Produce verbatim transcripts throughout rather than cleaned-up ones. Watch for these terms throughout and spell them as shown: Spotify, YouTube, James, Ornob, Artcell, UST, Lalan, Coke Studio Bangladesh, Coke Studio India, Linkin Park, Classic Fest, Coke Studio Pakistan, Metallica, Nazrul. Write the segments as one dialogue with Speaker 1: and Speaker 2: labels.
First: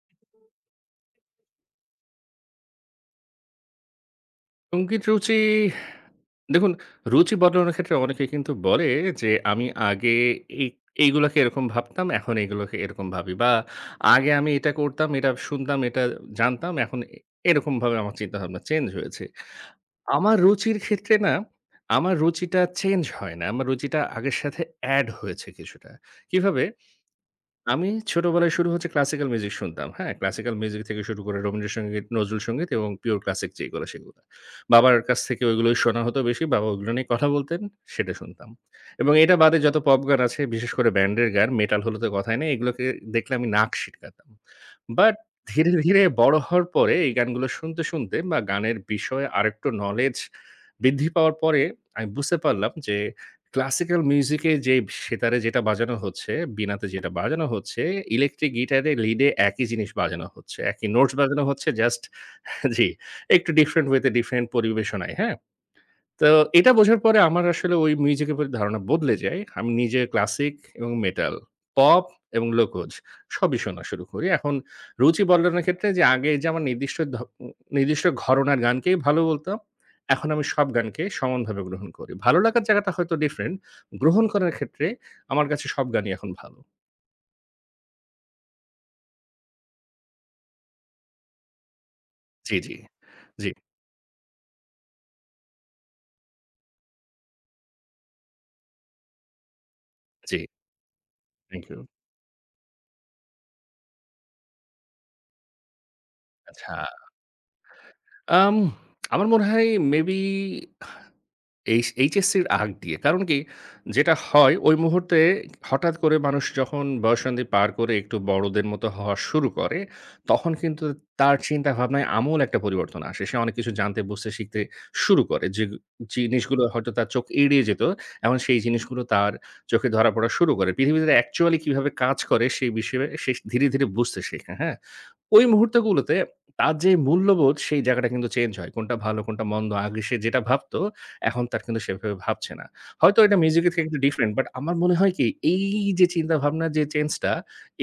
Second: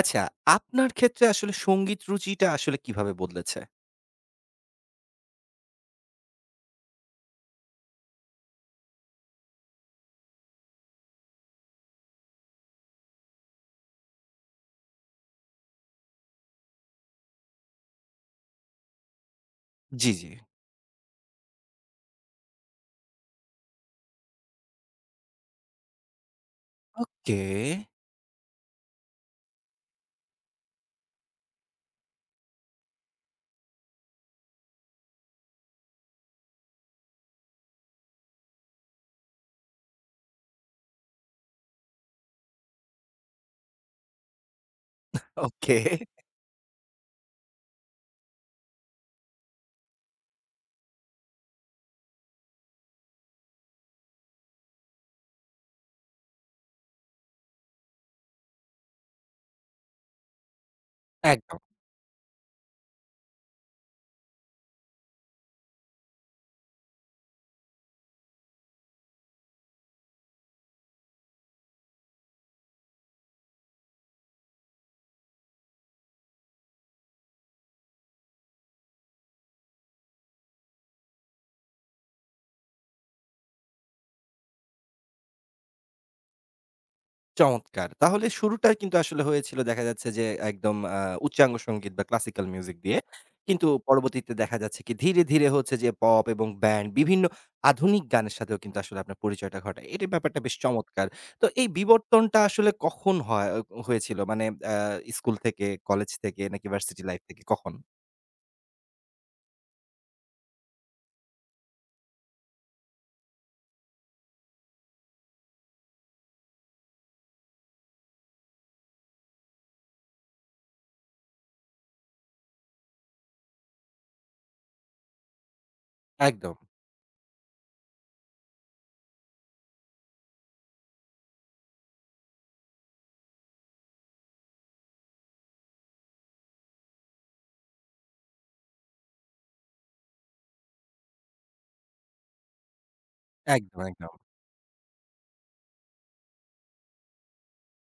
Speaker 1: আচ্ছা, আপনার ক্ষেত্রে আসলে সংগীত রুচিটা আসলে কিভাবে বদলেছে?
Speaker 2: সঙ্গীত রুচি দেখুন, রুচি বদলানোর ক্ষেত্রে অনেকে কিন্তু বলে যে, "আমি আগে এই এইগুলাকে এরকম ভাবতাম, এখন এইগুলোকে এরকম ভাবি" বা "আগে আমি এটা করতাম, এটা শুনতাম, এটা জানতাম, এখন এ এরকমভাবে আমার চিন্তাভাবনা চেঞ্জ হয়েছে।"
Speaker 1: জি, জি।
Speaker 2: আমার রুচির ক্ষেত্রে না, আমার রুচিটা চেঞ্জ হয় না। আমার রুচিটা আগের সাথে এড হয়েছে কিছুটা। কিভাবে?
Speaker 1: কে?
Speaker 2: আমি ছোটবেলায় শুরু হচ্ছে ক্লাসিক্যাল মিউজিক শুনতাম। হ্যাঁ? ক্লাসিক্যাল মিউজিক থেকে শুরু করে রবীন্দ্রসঙ্গীত, নজরুল সঙ্গীত এবং পিওর ক্লাসিক যেগুলো সেগুলো। বাবার কাছ থেকে ওইগুলোই শোনা হতো বেশি। বাবা ওইগুলো নিয়ে কথা বলতেন, সেটা শুনতাম। এবং এটা বাদে যত পপ গান আছে, বিশেষ করে ব্যান্ডের গান, মেটাল হলে তো কথাই নেই। এগুলোকে দেখলে আমি নাক সিটকাতাম। বাট ধীরে,
Speaker 1: ওকে।
Speaker 2: ধীরে বড় হওয়ার পরে এই গানগুলো শুনতে, শুনতে বা গানের বিষয়ে আরেকটু নলেজ বৃদ্ধি পাওয়ার পরে আমি বুঝতে পারলাম যে ক্লাসিক্যাল মিউজিকে যে সেতারে যেটা বাজানো হচ্ছে, বীণাতে যেটা বাজানো হচ্ছে, ইলেকট্রিক গিটারে লিডে একই জিনিস বাজানো হচ্ছে। একই নোটস বাজানো
Speaker 1: একদম।
Speaker 2: হচ্ছে জাস্ট জি, একটু ডিফরেন্ট ওয়েতে ডিফরেন্ট পরিবেশনায়, হ্যাঁ? তো এটা বোঝার পরে আমার আসলে ওই মিউজিকের প্রতি ধারণা বদলে যায়। আমি নিজে ক্লাসিক এবং মেটাল, পপ এবং লোকজ সবই শোনা শুরু করি। এখন রুচি বদলানোর ক্ষেত্রে যে আগে যে আমার নির্দিষ্ট ধ উম নির্দিষ্ট ঘরনার গানকেই ভালো বলতাম, এখন আমি সব গানকে সমানভাবে গ্রহণ করি। ভালো লাগার জায়গাটা হয়তো ডিফারেন্ট। গ্রহণ করার ক্ষেত্রে আমার কাছে সব গানই এখন ভালো।
Speaker 1: চমৎকার! তাহলে শুরুটা কিন্তু আসলে হয়েছিল দেখা যাচ্ছে যে একদম আ উচ্চাঙ্গ সংগীত বা ক্লাসিক্যাল
Speaker 2: জি, জি।
Speaker 1: মিউজিক দিয়ে।
Speaker 2: জি,
Speaker 1: কিন্তু পরবর্তীতে দেখা যাচ্ছে কি ধীরে, ধীরে হচ্ছে যে পপ এবং ব্যান্ড বিভিন্ন আধুনিক গানের সাথেও কিন্তু আসলে আপনার পরিচয়টা ঘটায়। এটার
Speaker 2: জি।
Speaker 1: ব্যাপারটা বেশ চমৎকার। তো
Speaker 2: থ্যাংক
Speaker 1: এই
Speaker 2: ইউ।
Speaker 1: বিবর্তনটা আসলে কখন হয় হয়েছিল? মানে আ স্কুল থেকে, কলেজ থেকে নাকি
Speaker 2: আচ্ছা,
Speaker 1: ভার্সিটি লাইফ থেকে কখন?
Speaker 2: আম আমার মনে হয় মেবি এইচ এইচএসসির আগ দিয়ে। কারণ কি? যেটা হয় ওই মুহূর্তে হঠাৎ করে মানুষ যখন বয়ঃসন্ধি পার করে একটু বড়দের মতো হওয়া শুরু করে, তখন কিন্তু তার চিন্তাভাবনায় আমূল একটা পরিবর্তন আসে। সে অনেক কিছু জানতে, বুঝতে, শিখতে শুরু করে। যে
Speaker 1: একদম,
Speaker 2: জিনিসগুলো হয়তো তার চোখ এড়িয়ে যেত, এখন সেই জিনিসগুলো তার চোখে ধরা পড়া শুরু করে। পৃথিবীতে অ্যাকচুয়ালি কিভাবে কাজ করে সেই বিষয়ে সে ধীরে, ধীরে বুঝতে শেখে, হ্যাঁ? ওই মুহূর্তগুলোতে তার যে মূল্যবোধ সেই জায়গাটা কিন্তু চেঞ্জ হয়। কোনটা ভালো, কোনটা মন্দ আগে সে যেটা ভাবত এখন তার কিন্তু সেভাবে ভাবছে না। হয়তো এটা মিউজিকের
Speaker 1: একদম,
Speaker 2: থেকে একটু
Speaker 1: একদম।
Speaker 2: ডিফারেন্ট বাট আমার মনে হয় কি এই যে চিন্তাভাবনার যে চেঞ্জটা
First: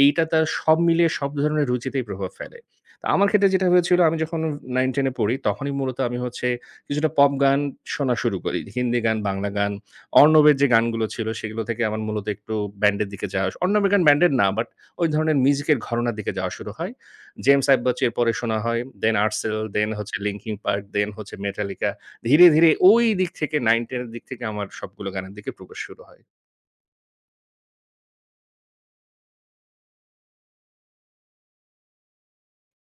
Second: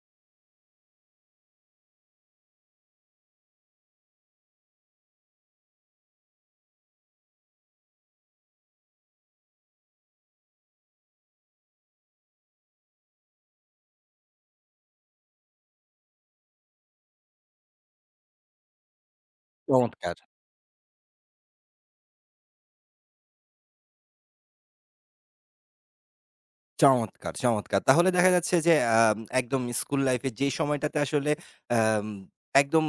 Speaker 2: এইটা তার সব মিলিয়ে সব ধরনের রুচিতেই প্রভাব ফেলে। তো আমার ক্ষেত্রে যেটা হয়েছিল আমি যখন নাইন টেন এ পড়ি তখনই মূলত আমি হচ্ছে কিছুটা পপ গান শোনা শুরু করি। হিন্দি গান, বাংলা গান, অর্ণবের যে গানগুলো ছিল সেগুলো থেকে আমার মূলত একটু ব্যান্ডের দিকে যাওয়া অর্ণবের গান ব্যান্ডের না বাট ওই ধরনের মিউজিকের ঘরনার দিকে যাওয়া শুরু হয়। জেমস আইববাচ এর পরে শোনা হয়, দেন আর্টসেল, দেন হচ্ছে
Speaker 1: চমৎকার,
Speaker 2: লিঙ্কিং পার্ক, দেন হচ্ছে মেটালিকা। ধীরে, ধীরে ওই দিক থেকে নাইন টেন এর দিক থেকে আমার সবগুলো গানের দিকে প্রবেশ শুরু হয়।
Speaker 1: চমৎকার, চমৎকার। তাহলে দেখা যাচ্ছে যে আম একদম স্কুল লাইফ এ যে সময়টাতে আসলে আম একদম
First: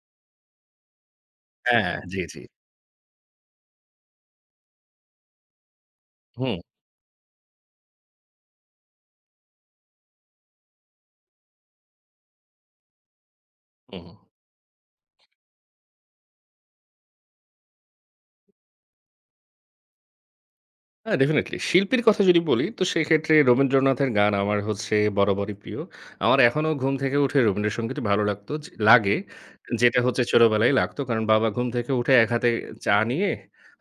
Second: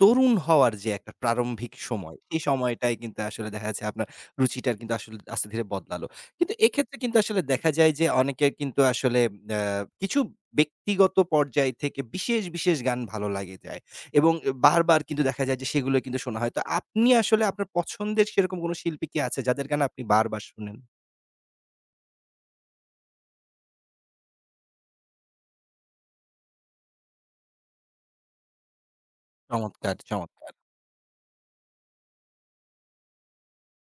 Speaker 1: তরুণ হওয়ার যে একটা প্রারম্ভিক
Speaker 2: হ্যাঁ,
Speaker 1: সময়,
Speaker 2: জি, জি।
Speaker 1: সেই সময়টাই কিন্তু আসলে দেখা যাচ্ছে আপনার রুচিটার কিন্তু আসলে আস্তে ধীরে বদলালো। কিন্তু
Speaker 2: হুম,
Speaker 1: এক্ষেত্রে কিন্তু আসলে দেখা যায় যে অনেকের কিন্তু আসলে আ কিছু ব্যক্তিগত পর্যায় থেকে বিশেষ, বিশেষ গান ভালো লাগে যায়
Speaker 2: হুম।
Speaker 1: এবং বারবার কিন্তু দেখা যায় যে সেগুলো কিন্তু শোনা হয়। তো আপনি আসলে আপনার পছন্দের সেরকম কোন শিল্পী কি আছে যাদের গান আপনি বারবার শোনেন?
Speaker 2: হ্যাঁ, ডেফিনিটলি। শিল্পীর কথা যদি বলি, তো সেক্ষেত্রে রবীন্দ্রনাথের গান আমার হচ্ছে বরাবরই প্রিয়। আমার এখনো ঘুম থেকে উঠে রবীন্দ্রসঙ্গীত ভালো লাগতো যে লাগে।
Speaker 1: চমৎকার,
Speaker 2: যেটা হচ্ছে
Speaker 1: চমৎকার।
Speaker 2: ছোটবেলায় লাগতো। কারণ বাবা ঘুম থেকে উঠে এক হাতে চা নিয়ে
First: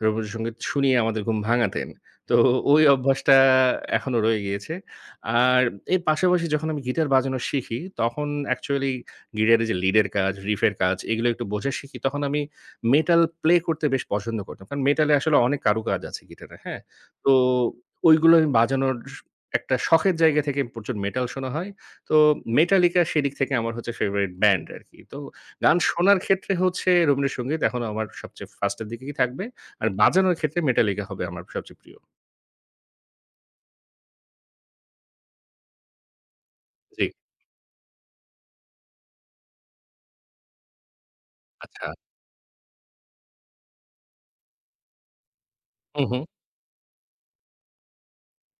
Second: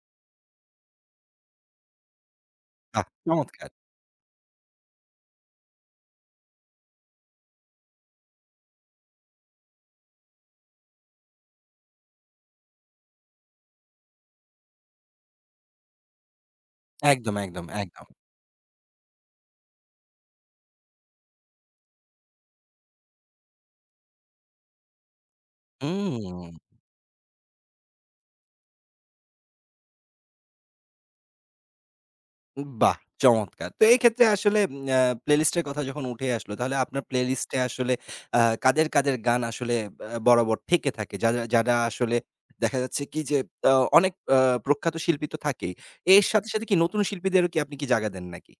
Speaker 2: রবীন্দ্রসঙ্গীত শুনিয়ে আমাদের ঘুম ভাঙাতেন। তো ওই
Speaker 1: বাহ!
Speaker 2: অভ্যাসটা
Speaker 1: চমৎকার।
Speaker 2: এখনো রয়ে গিয়েছে। আর এর পাশাপাশি যখন আমি গিটার বাজানো শিখি, তখন অ্যাকচুয়ালি গিটারের যে লিডের কাজ, রিফের কাজ এগুলো একটু বোঝা শিখি। তখন আমি মেটাল প্লে করতে বেশ পছন্দ করতাম। কারণ মেটালে আসলে অনেক কারুকাজ আছে গিটারে, হ্যাঁ? তো
Speaker 1: একদম, একদম, একদম।
Speaker 2: ওইগুলো আমি বাজানোর স একটা শখের জায়গা থেকে প্রচুর মেটাল শোনা হয়। তো মেটালিকা সেদিক থেকে আমার হচ্ছে ফেভারিট ব্যান্ড আরকি। তো গান শোনার
Speaker 1: হুম,
Speaker 2: ক্ষেত্রে হচ্ছে রবীন্দ্রসঙ্গীত এখনো আমার সবচেয়ে ফার্স্ট এর দিকেই থাকবে। আর বাজানোর ক্ষেত্রে মেটালিকা হবে আমার সবচেয়ে প্রিয়।
Speaker 1: বাহ! চমৎকার। তো এক্ষেত্রে আসলে উম আ প্লেলিস্ট এর কথা যখন উঠে আসলো, তাহলে আপনার
Speaker 2: জি,
Speaker 1: প্লেলিস্ট এ আসলে আ কাদের, কাদের গান আসলে আ বরাবর থেকে থাকে? যারা যারা
Speaker 2: আচ্ছা।
Speaker 1: আসলে দেখা যাচ্ছে কি যে আ অনেক আ প্রখ্যাত শিল্পী তো থাকেই।
Speaker 2: হু, হু।
Speaker 1: এর সাথে, সাথে কি নতুন শিল্পীদেরও কি আপনি কি জায়গা দেন নাকি?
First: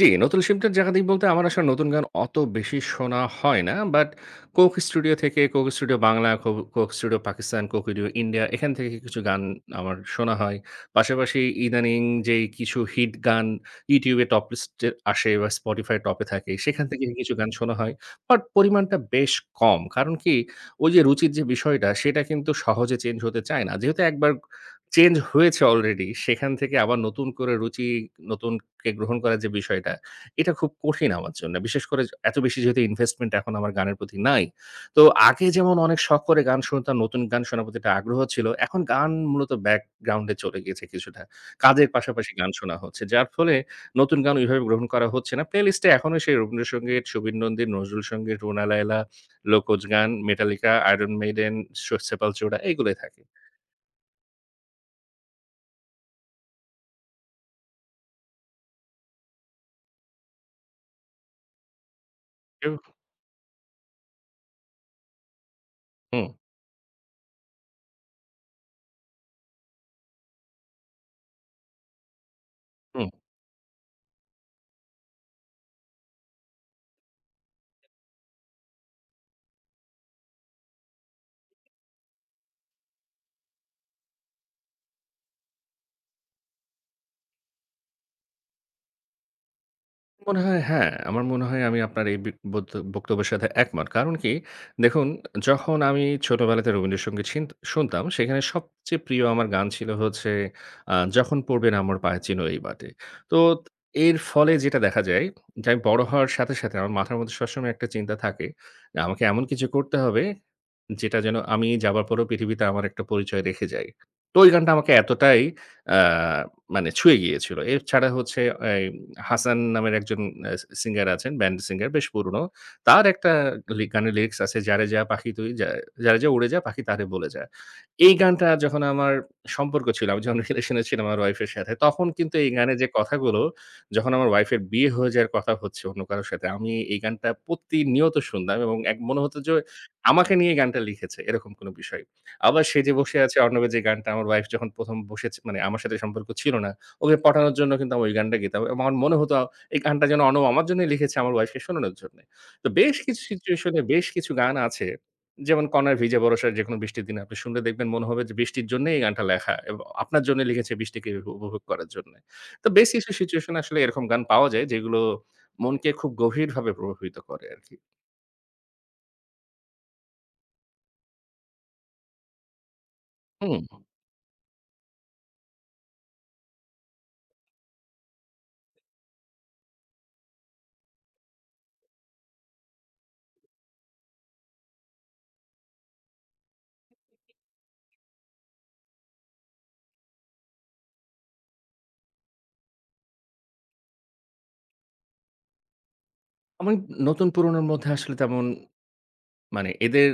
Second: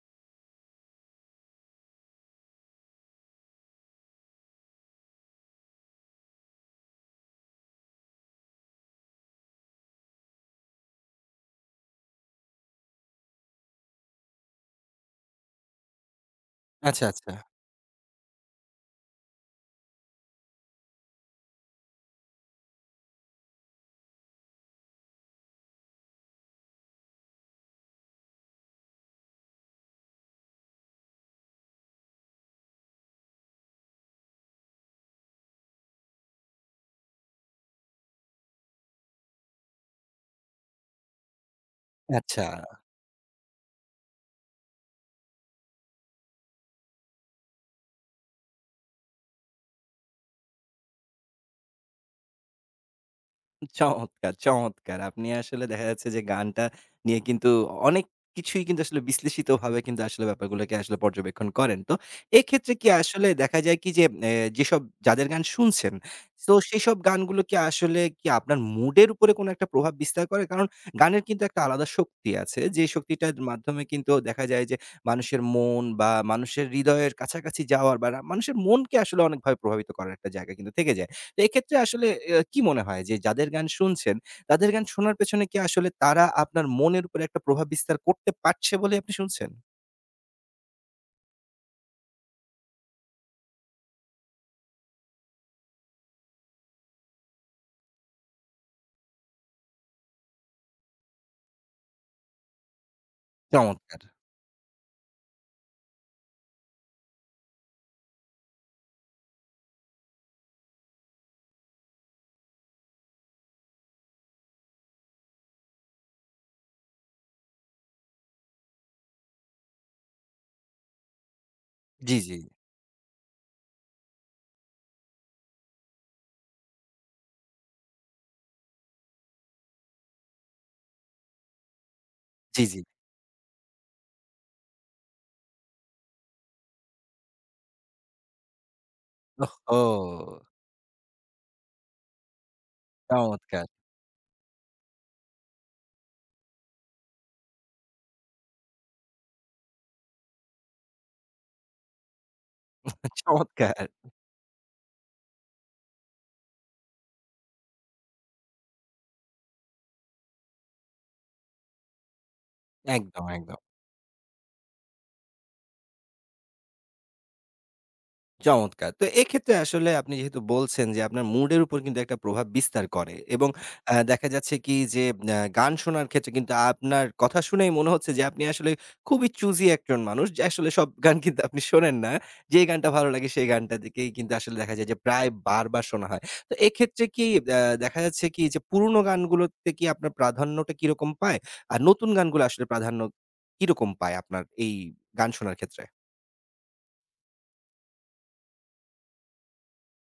Speaker 2: জি, নতুন শিল্পীর জায়গা বলতে আমার আসলে নতুন গান অত বেশি শোনা হয় না। বাট কোক স্টুডিও থেকে, কোক স্টুডিও বাংলা, কো Coke Studio Pakistan, Coke Studio India এখান থেকে কিছু গান আমার শোনা হয়। পাশাপাশি ইদানিং যেই কিছু হিট গান YouTube এ টপ লিস্টে আসে বা Spotify টপে থাকে সেখান থেকে
Speaker 1: আচ্ছা,
Speaker 2: কিছু
Speaker 1: আচ্ছা,
Speaker 2: গান শোনা হয়। বাট পরিমাণটা বেশ কম। কারণ কি ওই যে রুচির যে বিষয়টা সেটা কিন্তু সহজে চেঞ্জ হতে চায় না। যেহেতু একবার চেঞ্জ হয়েছে অলরেডি সেখান থেকে আবার নতুন করে রুচি, নতুন কে গ্রহণ করার যে বিষয়টা, এটা খুব কঠিন আমার জন্য। বিশেষ করে য এত বেশি যেহেতু ইনভেস্টমেন্ট এখন আমার গানের প্রতি নাই। তো আগে যেমন অনেক শখ করে গান শুনতাম, নতুন গান শোনার প্রতি একটা আগ্রহ ছিল। এখন গান মূলত ব্যাকগ্রাউন্ডে চলে গিয়েছে কিছুটা। কাজের পাশাপাশি
Speaker 1: আচ্ছা।
Speaker 2: গান শোনা হচ্ছে। যার ফলে নতুন গান ওইভাবে গ্রহণ করা হচ্ছে না। প্লে লিস্টে এখনো সেই রবীন্দ্রসঙ্গীত, সুবীর নন্দী, নজরুল সঙ্গীত, রুনা লায়লা, লোকজ গান, মেটালিকা, আয়রন মেইডেন, স সেপালচোরা এগুলোই থাকে।
Speaker 1: চমৎকার, চমৎকার! আপনি আসলে দেখা যাচ্ছে যে গানটা নিয়ে কিন্তু অনেক কিছুই কিন্তু আসলে বিশ্লেষিতভাবে কিন্তু আসলে ব্যাপারগুলোকে আসলে পর্যবেক্ষণ করেন। তো এক্ষেত্রে
Speaker 2: এব
Speaker 1: কি আসলে দেখা যায় কি যে এ যেসব যাদের গান শুনছেন,
Speaker 2: হুম,
Speaker 1: তো সেসব গানগুলো কি আসলে কি আপনার মুডের উপরে কোনো একটা প্রভাব বিস্তার করে? কারণ গানের কিন্তু একটা আলাদা শক্তি আছে। যে
Speaker 2: হুম।
Speaker 1: শক্তিটার মাধ্যমে কিন্তু দেখা যায় যে মানুষের মন বা মানুষের হৃদয়ের কাছাকাছি যাওয়ার বা মানুষের মনকে আসলে অনেকভাবে প্রভাবিত করার একটা জায়গা কিন্তু থেকে যায়। তো এক্ষেত্রে আসলে অ্যা কি মনে হয় যে যাদের গান শুনছেন, তাদের গান শোনার পেছনে কি আসলে তারা আপনার মনের উপরে একটা প্রভাব বিস্তার করতে পারছে বলে আপনি শুনছেন?
Speaker 2: মনে হয় হ্যাঁ, আমার মনে হয় আমি আপনার এই বি বক্ত বক্তব্যের সাথে একমত। কারণ কি? দেখুন, যখন আমি ছোটবেলাতে রবীন্দ্রসঙ্গীত সিন্ত শুনতাম, সেখানে সবচেয়ে প্রিয় আমার গান ছিল হচ্ছে আ 'যখন পড়বে না আমার পায়ে চিনোই বাটে।' তো
Speaker 1: চমৎকার!
Speaker 2: এর ফলে যেটা দেখা যায় যে, আমি বড় হওয়ার সাথে, সাথে আমার মাথার মধ্যে সবসময় একটা চিন্তা থাকে যে, আমাকে এমন কিছু করতে হবে যেটা যেন আমি যাবার পরেও পৃথিবীতে আমার একটা পরিচয় রেখে যাই। তো ওই গানটা আমাকে এতটাই আ মানে ছুঁয়ে গিয়েছিল। এছাড়া হচ্ছে এই হাসান নামের একজন আ সিঙ্গার আছেন, ব্যান্ড সিঙ্গার বেশ
Speaker 1: জি, জি।
Speaker 2: পুরনো। তার একটা লি গানের লিরিক্স আছে, "যারে যা পাখি তুই যা যারে যা উড়ে যা পাখি তারে বলে যা।" এই গানটা যখন আমার সম্পর্ক ছিল, আমি যখন রিলেশন এ ছিলাম আমার ওয়াইফ এর সাথে, তখন কিন্তু এই
Speaker 1: জি,
Speaker 2: গানের
Speaker 1: জি।
Speaker 2: যে কথাগুলো, যখন আমার ওয়াইফ এর বিয়ে হয়ে যাওয়ার কথা হচ্ছে অন্য কারো সাথে, আমি এই গানটা প্রতিনিয়ত শুনতাম এবং এক মনে হতো যে আমাকে
Speaker 1: ওহহো!
Speaker 2: নিয়ে গানটা লিখেছে এরকম কোনো বিষয়। আবার সে যে বসে আছে
Speaker 1: চমৎকার!
Speaker 2: অর্ণবের যে গানটা আমার ওয়াইফ যখন ১ম বসেছে মানে আমার সাথে সম্পর্ক ছিল না, ওকে পটানোর জন্য কিন্তু আমি ওই গানটা গেতাম। এবং আমার মনে হতো এই গানটা যেন অর্ণব আমার জন্যই লিখেছে আমার ওয়াইফকে শোনানোর জন্যে। তো বেশ কিছু সিচুয়েশন এ
Speaker 1: চমৎকার!
Speaker 2: বেশ কিছু গান আছে যেমন 'কণার ভিজে বরষার' যেকোনো বৃষ্টির দিনে আপনি শুনলে দেখবেন মনে হবে যে বৃষ্টির জন্যই এই গানটা লেখা এবং আপনার জন্য লিখেছে বৃষ্টিকে উপ উপভোগ করার জন্যে। তো বেশ কিছু
Speaker 1: একদম,
Speaker 2: সিচুয়েশন
Speaker 1: একদম।
Speaker 2: আসলে এরকম গান পাওয়া যায় যেগুলো মনকে খুব গভীরভাবে প্রভাবিত করে আরকি।
Speaker 1: চমৎকার! তো এক্ষেত্রে আসলে আপনি যেহেতু বলছেন যে আপনার মুডের উপর কিন্তু একটা প্রভাব বিস্তার করে এবং
Speaker 2: হুম।
Speaker 1: আ দেখা যাচ্ছে কি যে আ গান শোনার ক্ষেত্রে কিন্তু আপনার কথা শুনেই মনে হচ্ছে যে আপনি আসলে খুবই চুজি একজন মানুষ। যে আসলে সব গান কিন্তু আপনি শোনেন না। যেই গানটা ভালো লাগে সেই গানটা দিকেই কিন্তু আসলে দেখা যায় যে প্রায় বারবার শোনা হয়। তো এক্ষেত্রে কি আ দেখা যাচ্ছে কি যে পুরনো গানগুলোতে কি আপনার প্রাধান্যটা কিরকম পায়? আর নতুন গানগুলো আসলে প্রাধান্য কিরকম পায় আপনার এই গান শোনার ক্ষেত্রে?
Speaker 2: আমি নতুন পুরনোর মধ্যে আসলে তেমন মানে এদের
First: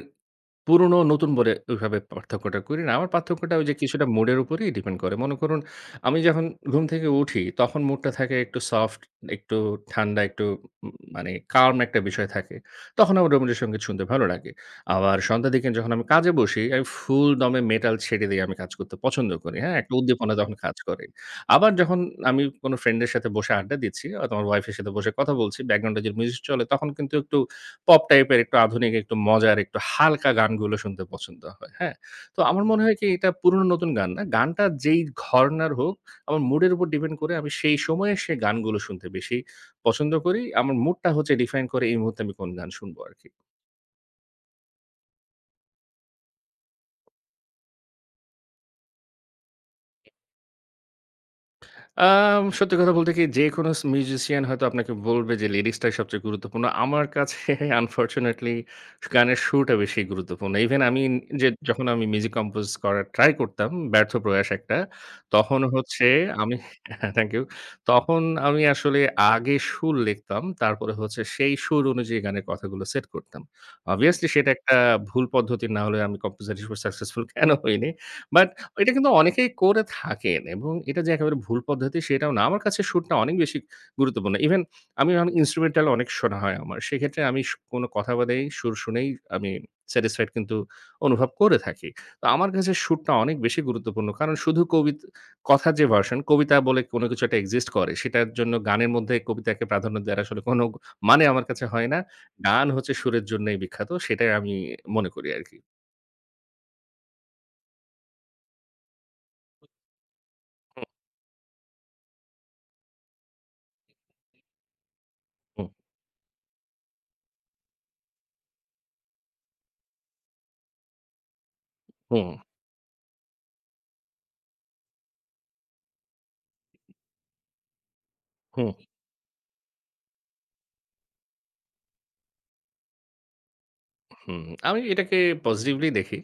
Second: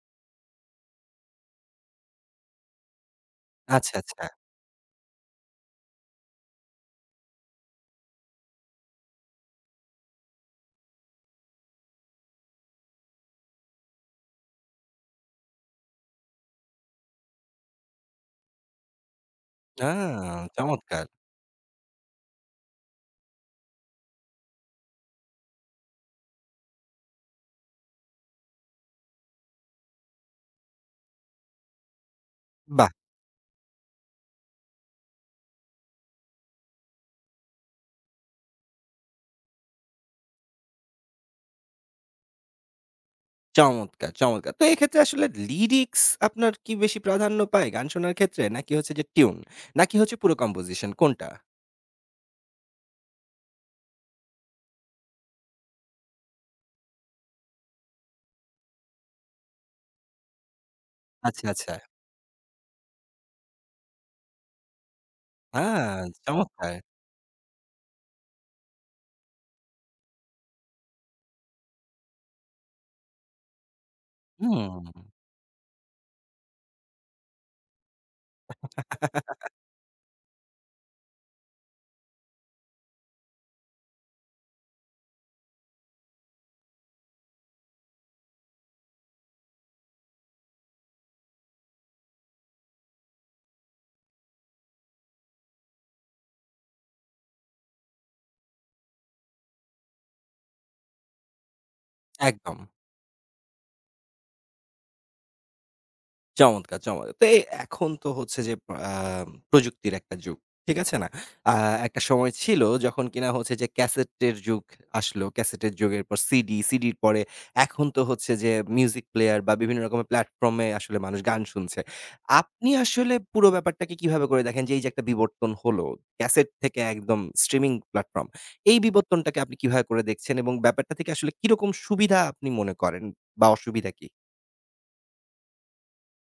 Speaker 2: পুরনো নতুন বলে ওইভাবে পার্থক্যটা করি না। আমার পার্থক্যটা ওই যে
Speaker 1: আচ্ছা,
Speaker 2: কিছুটা
Speaker 1: আচ্ছা।
Speaker 2: মুডের উপরেই ডিপেন্ড করে। মনে করুন আমি যখন ঘুম থেকে উঠি তখন মুডটা থাকে একটু সফট, একটু ঠান্ডা, একটু উম মানে কাল্ম একটা বিষয় থাকে। তখন আমার রবীন্দ্র সঙ্গীত শুনতে ভালো লাগে। আবার সন্ধ্যার দিকে যখন আমি কাজে বসি, আমি ফুল দমে মেটাল ছেড়ে দিয়ে আমি কাজ করতে পছন্দ করি। হ্যাঁ?
Speaker 1: আ
Speaker 2: একটা উদ্দীপনা তখন কাজ করে।
Speaker 1: চমৎকার!
Speaker 2: আবার যখন আমি কোনো ফ্রেন্ডের সাথে বসে আড্ডা দিচ্ছি অথবা আমার ওয়াইফ এর সাথে বসে কথা বলছি, ব্যাকগ্রাউন্ডে যে মিউজিক চলে তখন কিন্তু একটু পপ টাইপের একটু আধুনিক, একটু মজার, একটু হালকা গানগুলো শুনতে পছন্দ হয়। হ্যাঁ? তো আমার মনে
Speaker 1: বাহ!
Speaker 2: হয় কি এটা পুরনো নতুন গান না। গানটা যেই ঘরনার হোক, আমার মুডের উপর ডিপেন্ড করে আমি সেই সময়ে সেই গানগুলো শুনতে বেশি পছন্দ করি। আমার মুডটা হচ্ছে ডিফাইন করে এই মুহূর্তে আমি কোন গান শুনবো আরকি।
Speaker 1: চমৎকার, চমৎকার! তো এক্ষেত্রে আসলে লিরিক্স আপনার কি বেশি প্রাধান্য পায় গান শোনার ক্ষেত্রে? নাকি হচ্ছে যে টিউন? নাকি হচ্ছে পুরো কম্পোজিশন কোনটা?
Speaker 2: আম সত্যি কথা বলতে কি যেকোনো স মিউজিশিয়ান হয়তো আপনাকে বলবে যে লিরিক্সটাই সবচেয়ে গুরুত্বপূর্ণ। আমার কাছে আনফরচুনেটলি গানের সুরটা বেশি গুরুত্বপূর্ণ। ইভেন আমি
Speaker 1: আচ্ছা,
Speaker 2: যে
Speaker 1: আচ্ছা।
Speaker 2: যখন আমি মিউজিক কম্পোজ করার ট্রাই করতাম, ব্যর্থ প্রয়াস একটা। তখন
Speaker 1: আ
Speaker 2: হচ্ছে আমি
Speaker 1: চমৎকার!
Speaker 2: Thank you. তখন আমি আসলে আগে সুর লিখতাম। তারপরে হচ্ছে সেই সুর অনুযায়ী গানের কথাগুলো সেট করতাম। অবভিয়াসলি সেটা একটা
Speaker 1: হুম।
Speaker 2: ভুল পদ্ধতি না হলে আমি কম্পোজার হিসেবে সাকসেসফুল কেন হইনি? বাট এটা কিন্তু অনেকেই করে থাকেন এবং এটা যে একেবারে ভুল পদ্ধতি সেটাও না। আমার কাছে সুরটা অনেক বেশি গুরুত্বপূর্ণ। ইভেন আমি অনেক ইন্সট্রুমেন্টাল অনেক শোনা হয় আমার। সেক্ষেত্রে আমি সু কোনো কথা বাদেই সুর শুনেই আমি স্যাটিসফাইড কিন্তু অনুভব করে থাকি। তো আমার কাছে সুরটা অনেক বেশি গুরুত্বপূর্ণ। কারণ শুধু কবিত কথার যে ভার্সন, কবিতা বলে কোনো কিছু একটা এক্সিস্ট করে। সেটার জন্য গানের মধ্যে কবিতাকে প্রাধান্য দেওয়ার আসলে কোনো মানে আমার কাছে হয় না।
Speaker 1: একদম।
Speaker 2: গান হচ্ছে সুরের জন্যই বিখ্যাত। সেটাই আমি মনে করি আরকি।
Speaker 1: চমৎকার, চমৎকার! তো এ এখন তো হচ্ছে যে আ প্রযুক্তির একটা যুগ। ঠিক
Speaker 2: হুম,
Speaker 1: আছে না? আ একটা সময় ছিল যখন কিনা হচ্ছে যে ক্যাসেটের যুগ আসলো।
Speaker 2: হুম,
Speaker 1: ক্যাসেটের যুগের পর সিডি, সিডির পরে এখন তো হচ্ছে যে মিউজিক প্লেয়ার বা বিভিন্ন রকমের প্ল্যাটফর্ম এ আসলে মানুষ গান শুনছে।
Speaker 2: হুম,
Speaker 1: আপনি আসলে পুরো ব্যাপারটাকে কিভাবে করে দেখেন যে এই যে একটা বিবর্তন হলো, ক্যাসেট থেকে একদম স্ট্রিমিং প্ল্যাটফর্ম।
Speaker 2: হুম।
Speaker 1: এই বিবর্তনটাকে আপনি কিভাবে করে দেখছেন এবং ব্যাপারটা থেকে আসলে কিরকম সুবিধা আপনি মনে করেন বা অসুবিধা কি?
Speaker 2: হুম, আমি এটাকে পজিটিভলি দেখি।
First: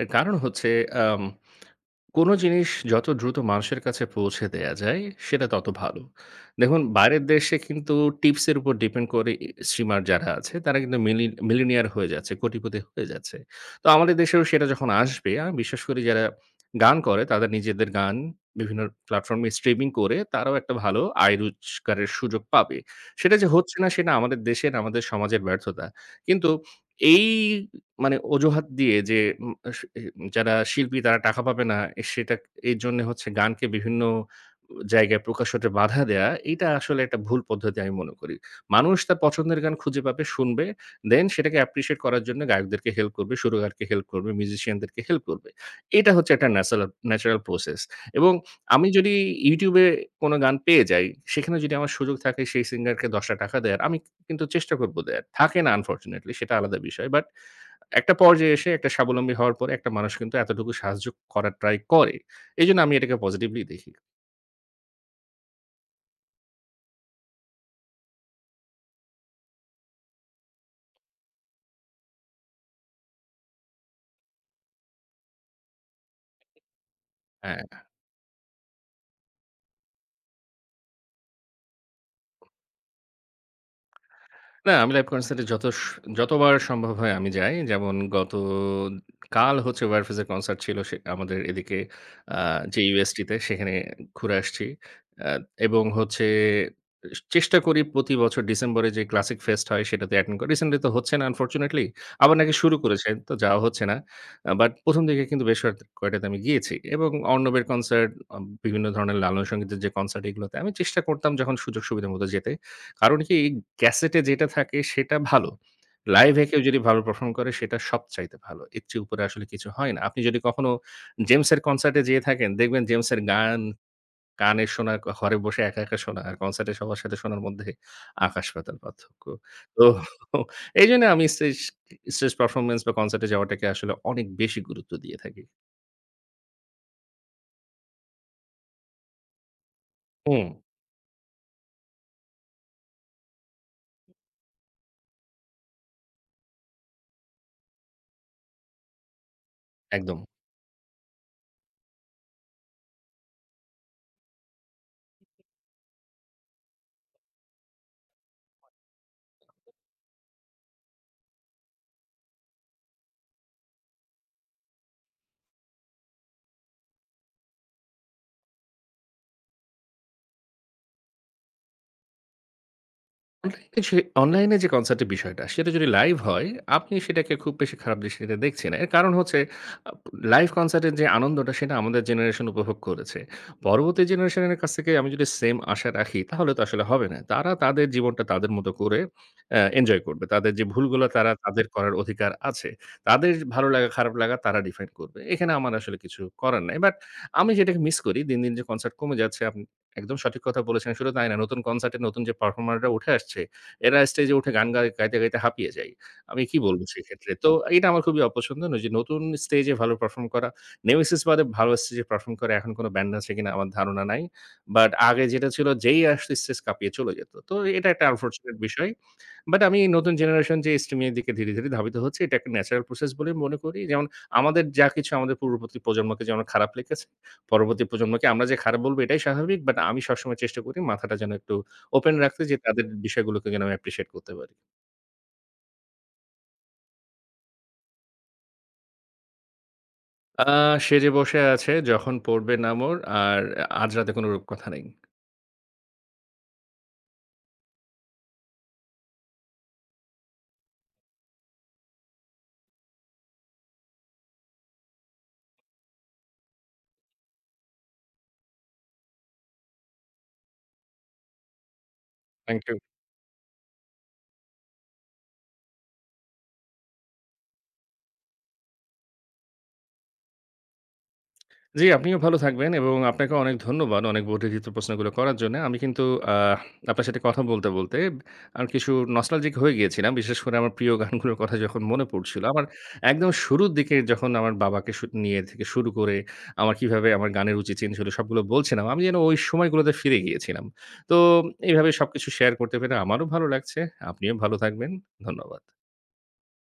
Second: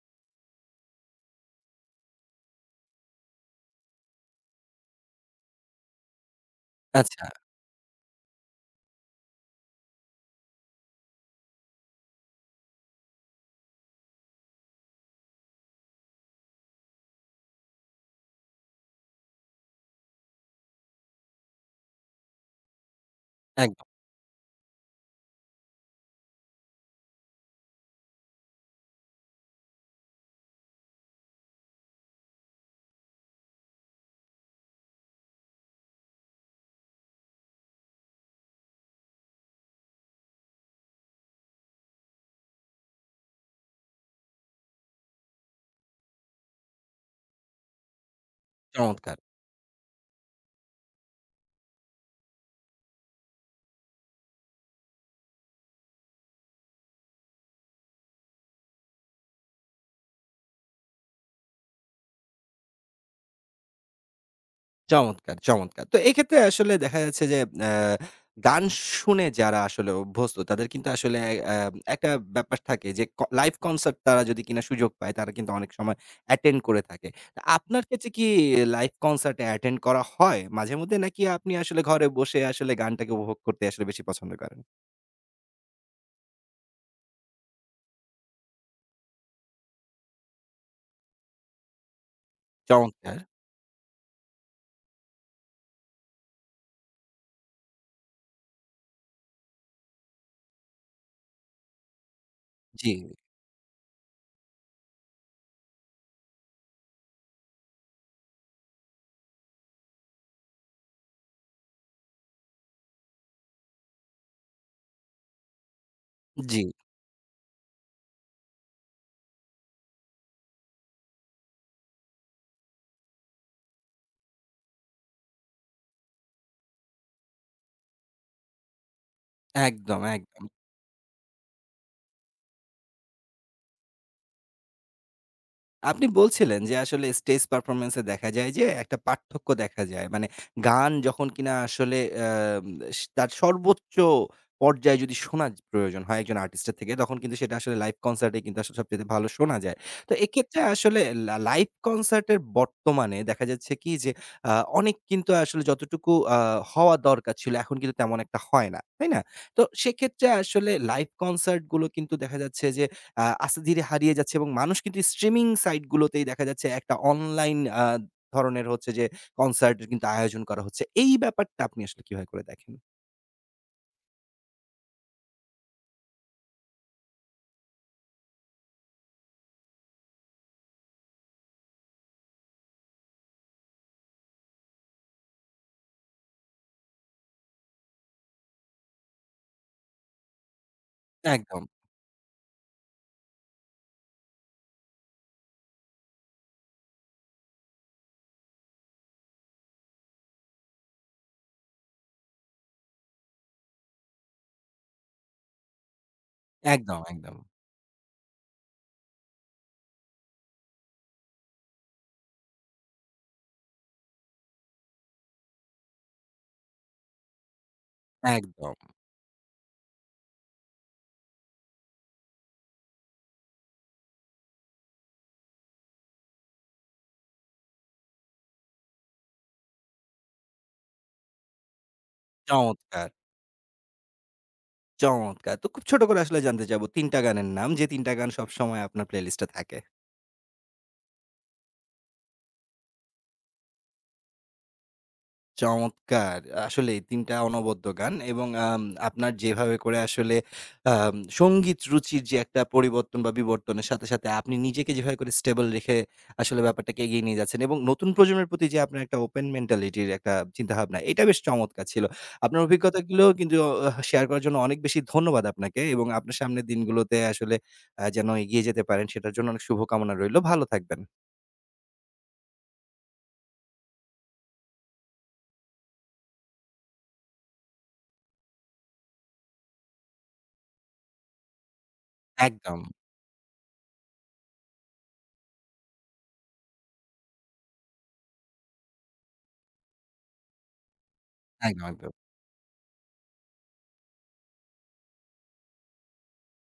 Speaker 2: এর কারণ হচ্ছে আম কোনো জিনিস যত দ্রুত মানুষের কাছে পৌঁছে দেয়া যায়, সেটা তত ভালো। দেখুন বাইরের
Speaker 1: আচ্ছা,
Speaker 2: দেশে কিন্তু টিপসের উপর ডিপেন্ড করে এ স্ট্রিমার যারা আছে, তারা কিন্তু মিলি মিলিনিয়ার হয়ে যাচ্ছে, কোটিপতি হয়ে যাচ্ছে। তো আমাদের দেশেও সেটা যখন আসবে, আমি বিশ্বাস করি যারা গান করে, তাদের নিজেদের গান বিভিন্ন প্ল্যাটফর্মে স্ট্রিমিং করে তারাও একটা ভালো আয় রোজগারের সুযোগ পাবে। সেটা যে হচ্ছে
Speaker 1: একদম
Speaker 2: না, সেটা আমাদের দেশের, আমাদের সমাজের ব্যর্থতা। কিন্তু এই মানে অজুহাত দিয়ে যে উম আস এ যারা শিল্পী তারা টাকা পাবে না। এ সেটা এর জন্য হচ্ছে গানকে বিভিন্ন জায়গায় প্রকাশ হতে বাধা দেয়া, এইটা আসলে একটা ভুল পদ্ধতি আমি মনে করি। মানুষ তার পছন্দের গান খুঁজে পাবে, শুনবে। দেন সেটাকে অ্যাপ্রিশিয়েট করার জন্য গায়কদেরকে হেল্প করবে, সুরকারকে হেল্প করবে, মিউজিশিয়ানদেরকে হেল্প করবে। এটা হচ্ছে একটা ন্যাচারাল ন্যাচারাল প্রসেস এবং আমি যদি
Speaker 1: চমৎকার!
Speaker 2: YouTube এ কোনো গান পেয়ে যাই, সেখানে যদি আমার সুযোগ থাকে সেই সিঙ্গারকে ৳দশ টাকা দেয়ার, আমি কিন্তু চেষ্টা করব দেয়ার। থাকে না আনফরচুনেটলি সেটা আলাদা বিষয়। বাট একটা পর্যায়ে এসে একটা স্বাবলম্বী হওয়ার পরে একটা মানুষ কিন্তু এতটুকু সাহায্য করার ট্রাই করে। এজন্য আমি এটাকে পজিটিভলি দেখি।
Speaker 1: চমৎকার, চমৎকার। তো এক্ষেত্রে আসলে দেখা যাচ্ছে যে আ গান শুনে যারা আসলে অভ্যস্ত তাদের কিন্তু আসলে অ্যা একটা ব্যাপার থাকে যে ক লাইভ কনসার্ট তারা যদি কিনা সুযোগ পায় তারা কিন্তু অনেক সময় অ্যাটেন্ড করে থাকে। তো
Speaker 2: হ্যাঁ।
Speaker 1: আপনার ক্ষেত্রে কি লাইভ কনসার্ট এ অ্যাটেন্ড করা হয় মাঝেমধ্যে? নাকি আপনি আসলে ঘরে বসে আসলে গানটাকে উপভোগ করতে আসলে বেশি পছন্দ করেন?
Speaker 2: না, আমি লাইভ কনসার্টে যত স যতবার সম্ভব হয় আমি যাই। যেমন গত কাল হচ্ছে ওয়ারফেজের কনসার্ট ছিল সে আমাদের এদিকে আ যে
Speaker 1: চমৎকার!
Speaker 2: ইউ এস টি তে সেখানে ঘুরে আসছি। আ এবং হচ্ছে স চেষ্টা করি প্রতি বছর ডিসেম্বরে যে ক্লাসিক ফেস্ট হয় সেটাতে অ্যাটেন্ড করি। রিসেন্টলি তো হচ্ছে না আনফরচুনেটলি। আবার নাকি শুরু
Speaker 1: জি,
Speaker 2: করেছে তো যাওয়া হচ্ছে না। আ বাট ১ম দিকে কিন্তু বেশ কয়েক কয়টাতে আমি গিয়েছি এবং অর্ণবের কনসার্ট, আ বিভিন্ন ধরনের লালন সংগীতের যে কনসার্ট এগুলোতে আমি চেষ্টা করতাম যখন সুযোগ সুবিধা মতো যেতে। কারণ কি ক্যাসেটে যেটা থাকে সেটা ভালো। লাইভে কেউ
Speaker 1: জি।
Speaker 2: যদি ভালো পারফর্ম করে সেটা সবচাইতে ভালো। এর চেয়ে উপরে আসলে কিছু হয় না। আপনি যদি কখনো জেমসের কনসার্টে যেয়ে থাকেন, দেখবেন জেমসের গান কানে শোনা, ঘরে বসে একা, একা শোনা আর কনসার্টে সবার সাথে শোনার মধ্যে আকাশ-পাতাল পার্থক্য। তো
Speaker 1: একদম, একদম।
Speaker 2: এইজন্য আমি স্টেজ স্টেজ পারফরম্যান্স বা কনসার্টে যাওয়াটাকে আসলে অনেক বেশি গুরুত্ব দিয়ে থাকি।
Speaker 1: আপনি বলছিলেন যে আসলে স্টেজ পারফরম্যান্স এ দেখা যায় যে একটা পার্থক্য দেখা যায়। মানে
Speaker 2: হুম,
Speaker 1: গান যখন কিনা আসলে আম স তার সর্বোচ্চ পর্যায়ে যদি শোনা য- প্রয়োজন হয় একজন আর্টিস্ট এর থেকে তখন কিন্তু সেটা আসলে লাইভ কনসার্ট এ কিন্তু আসলে সবচাইতে ভালো শোনা যায়। তো
Speaker 2: একদম।
Speaker 1: এক্ষেত্রে আসলে লা লাইভ কনসার্ট এর বর্তমানে দেখা যাচ্ছে কি যে আ অনেক কিন্তু আসলে যতটুকু আ হওয়া দরকার ছিল এখন কিন্তু তেমন একটা হয় না। তাই না? তো সেক্ষেত্রে আসলে লাইভ কনসার্ট গুলো কিন্তু দেখা যাচ্ছে যে আ আস্তে ধীরে হারিয়ে যাচ্ছে এবং মানুষ কিন্তু স্ট্রিমিং সাইট গুলোতেই দেখা যাচ্ছে একটা অনলাইন আ ধরনের হচ্ছে যে কনসার্ট এর কিন্তু আয়োজন করা হচ্ছে। এই ব্যাপারটা আপনি আসলে কিভাবে করে দেখেন?
Speaker 2: এই সে অনলাইনে যে কনসার্টের বিষয়টা, সেটা যদি লাইভ হয়, আপনি সেটাকে খুব বেশি খারাপ দৃষ্টিতে দেখছি না। এর কারণ হচ্ছে আপ লাইভ কনসার্টের যে আনন্দটা, সেটা আমাদের জেনারেশন উপভোগ করেছে। পরবর্তী জেনারেশনের কাছ থেকে আমি যদি সেম আশা রাখি, তাহলে তো আসলে হবে না। তারা তাদের জীবনটা তাদের মতো করে অ্যা এনজয় করবে। তাদের যে ভুলগুলো তারা
Speaker 1: একদম,
Speaker 2: তাদের করার অধিকার আছে। তাদের ভালো লাগা, খারাপ লাগা তারা ডিফাইন করবে। এখানে আমার আসলে কিছু করার নাই। বাট আমি যেটাকে মিস করি, দিন, দিন যে কনসার্ট কমে যাচ্ছে, আপনি একদম সঠিক কথা বলেছেন। শুধু তাই না, নতুন কনসার্টে নতুন যে পারফর্মাররা উঠে আসছে, এরা স্টেজে উঠে গান গায় গাইতে, গাইতে হাঁপিয়ে যায়। আমি কি বলব
Speaker 1: একদম,
Speaker 2: সেক্ষেত্রে?
Speaker 1: একদম,
Speaker 2: তো এটা আমার খুবই অপছন্দের। ওই যে নতুন স্টেজে ভালো পারফর্ম করা, নেমেসিস বাদে ভালো স্টেজে পারফর্ম করা এখন কোনো ব্যান্ড আছে কিনা আমার ধারণা নাই। বাট আগে যেটা ছিল যেই আসতো স্টেজ কাঁপিয়ে চলে যেত। তো এটা একটা আনফরচুনেট
Speaker 1: একদম।
Speaker 2: বিষয়। বাট আমি এই নতুন জেনারেশন যে স্ট্রিমিং এর দিকে ধীরে, ধীরে ধাবিত হচ্ছে এটা একটা ন্যাচারাল প্রসেস বলে মনে করি। যেমন আমাদের যা কিছু আমাদের পূর্ববর্তী প্রজন্মকে যেমন খারাপ লেগেছে, পরবর্তী প্রজন্মকে আমরা যে খারাপ বলব এটাই স্বাভাবিক। বাট আমি সবসময় চেষ্টা করি মাথাটা যেন একটু ওপেন রাখতে যে তাদের
Speaker 1: চমৎকার,
Speaker 2: বিষয়গুলোকে যেন আমি অ্যাপ্রিশিয়েট করতে পারি।
Speaker 1: চমৎকার। তো খুব ছোট করে আসলে জানতে চাবো তিন টা গানের নাম যে তিন টা গান সবসময় আপনার প্লেলিস্টে থাকে।
Speaker 2: আ সেজে বসে আছে যখন পড়বে না মোর আর আজ রাতে কোনো রূপকথা নেই।
Speaker 1: চমৎকার! আসলেই তিন টা অনবদ্য গান এবং আম আপনার যেভাবে করে আসলে আম সংগীত রুচির যে একটা পরিবর্তন বা বিবর্তনের সাথে, সাথে আপনি নিজেকে যেভাবে করে স্টেবল রেখে আসলে ব্যাপারটাকে এগিয়ে নিয়ে যাচ্ছেন এবং নতুন প্রজন্মের প্রতি যে আপনার একটা ওপেন মেন্টালিটি র একটা চিন্তাভাবনা, এটা বেশ চমৎকার ছিল।
Speaker 2: থ্যাংক
Speaker 1: আপনার
Speaker 2: ইউ।
Speaker 1: অভিজ্ঞতাগুলো কিন্তু অ শেয়ার করার জন্য অনেক বেশি ধন্যবাদ আপনাকে এবং আপনার সামনের দিনগুলোতে আসলে আ যেন এগিয়ে যেতে পারেন সেটার জন্য অনেক শুভকামনা রইলো। ভালো থাকবেন।
Speaker 2: জি, আপনিও ভালো থাকবেন এবং আপনাকে অনেক ধন্যবাদ অনেক বর্ধিত প্রশ্নগুলো করার জন্যে। আমি কিন্তু আ আপনার সাথে কথা বলতে, বলতে আমি কিছু নস্টালজিক হয়ে গিয়েছিলাম। বিশেষ করে আমার প্রিয় গানগুলোর কথা যখন মনে পড়ছিল। আমার
Speaker 1: একদম,
Speaker 2: একদম শুরুর দিকে যখন আমার বাবাকে সু নিয়ে থেকে শুরু করে আমার কিভাবে আমার গানের রুচি চেঞ্জ হলো সবগুলো বলছিলাম। আমি যেন ওই সময়গুলোতে ফিরে গিয়েছিলাম। তো
Speaker 1: একদম,
Speaker 2: এভাবে
Speaker 1: একদম।
Speaker 2: সবকিছু শেয়ার করতে পেরে আমারও ভালো লাগছে। আপনিও ভালো থাকবেন। ধন্যবাদ।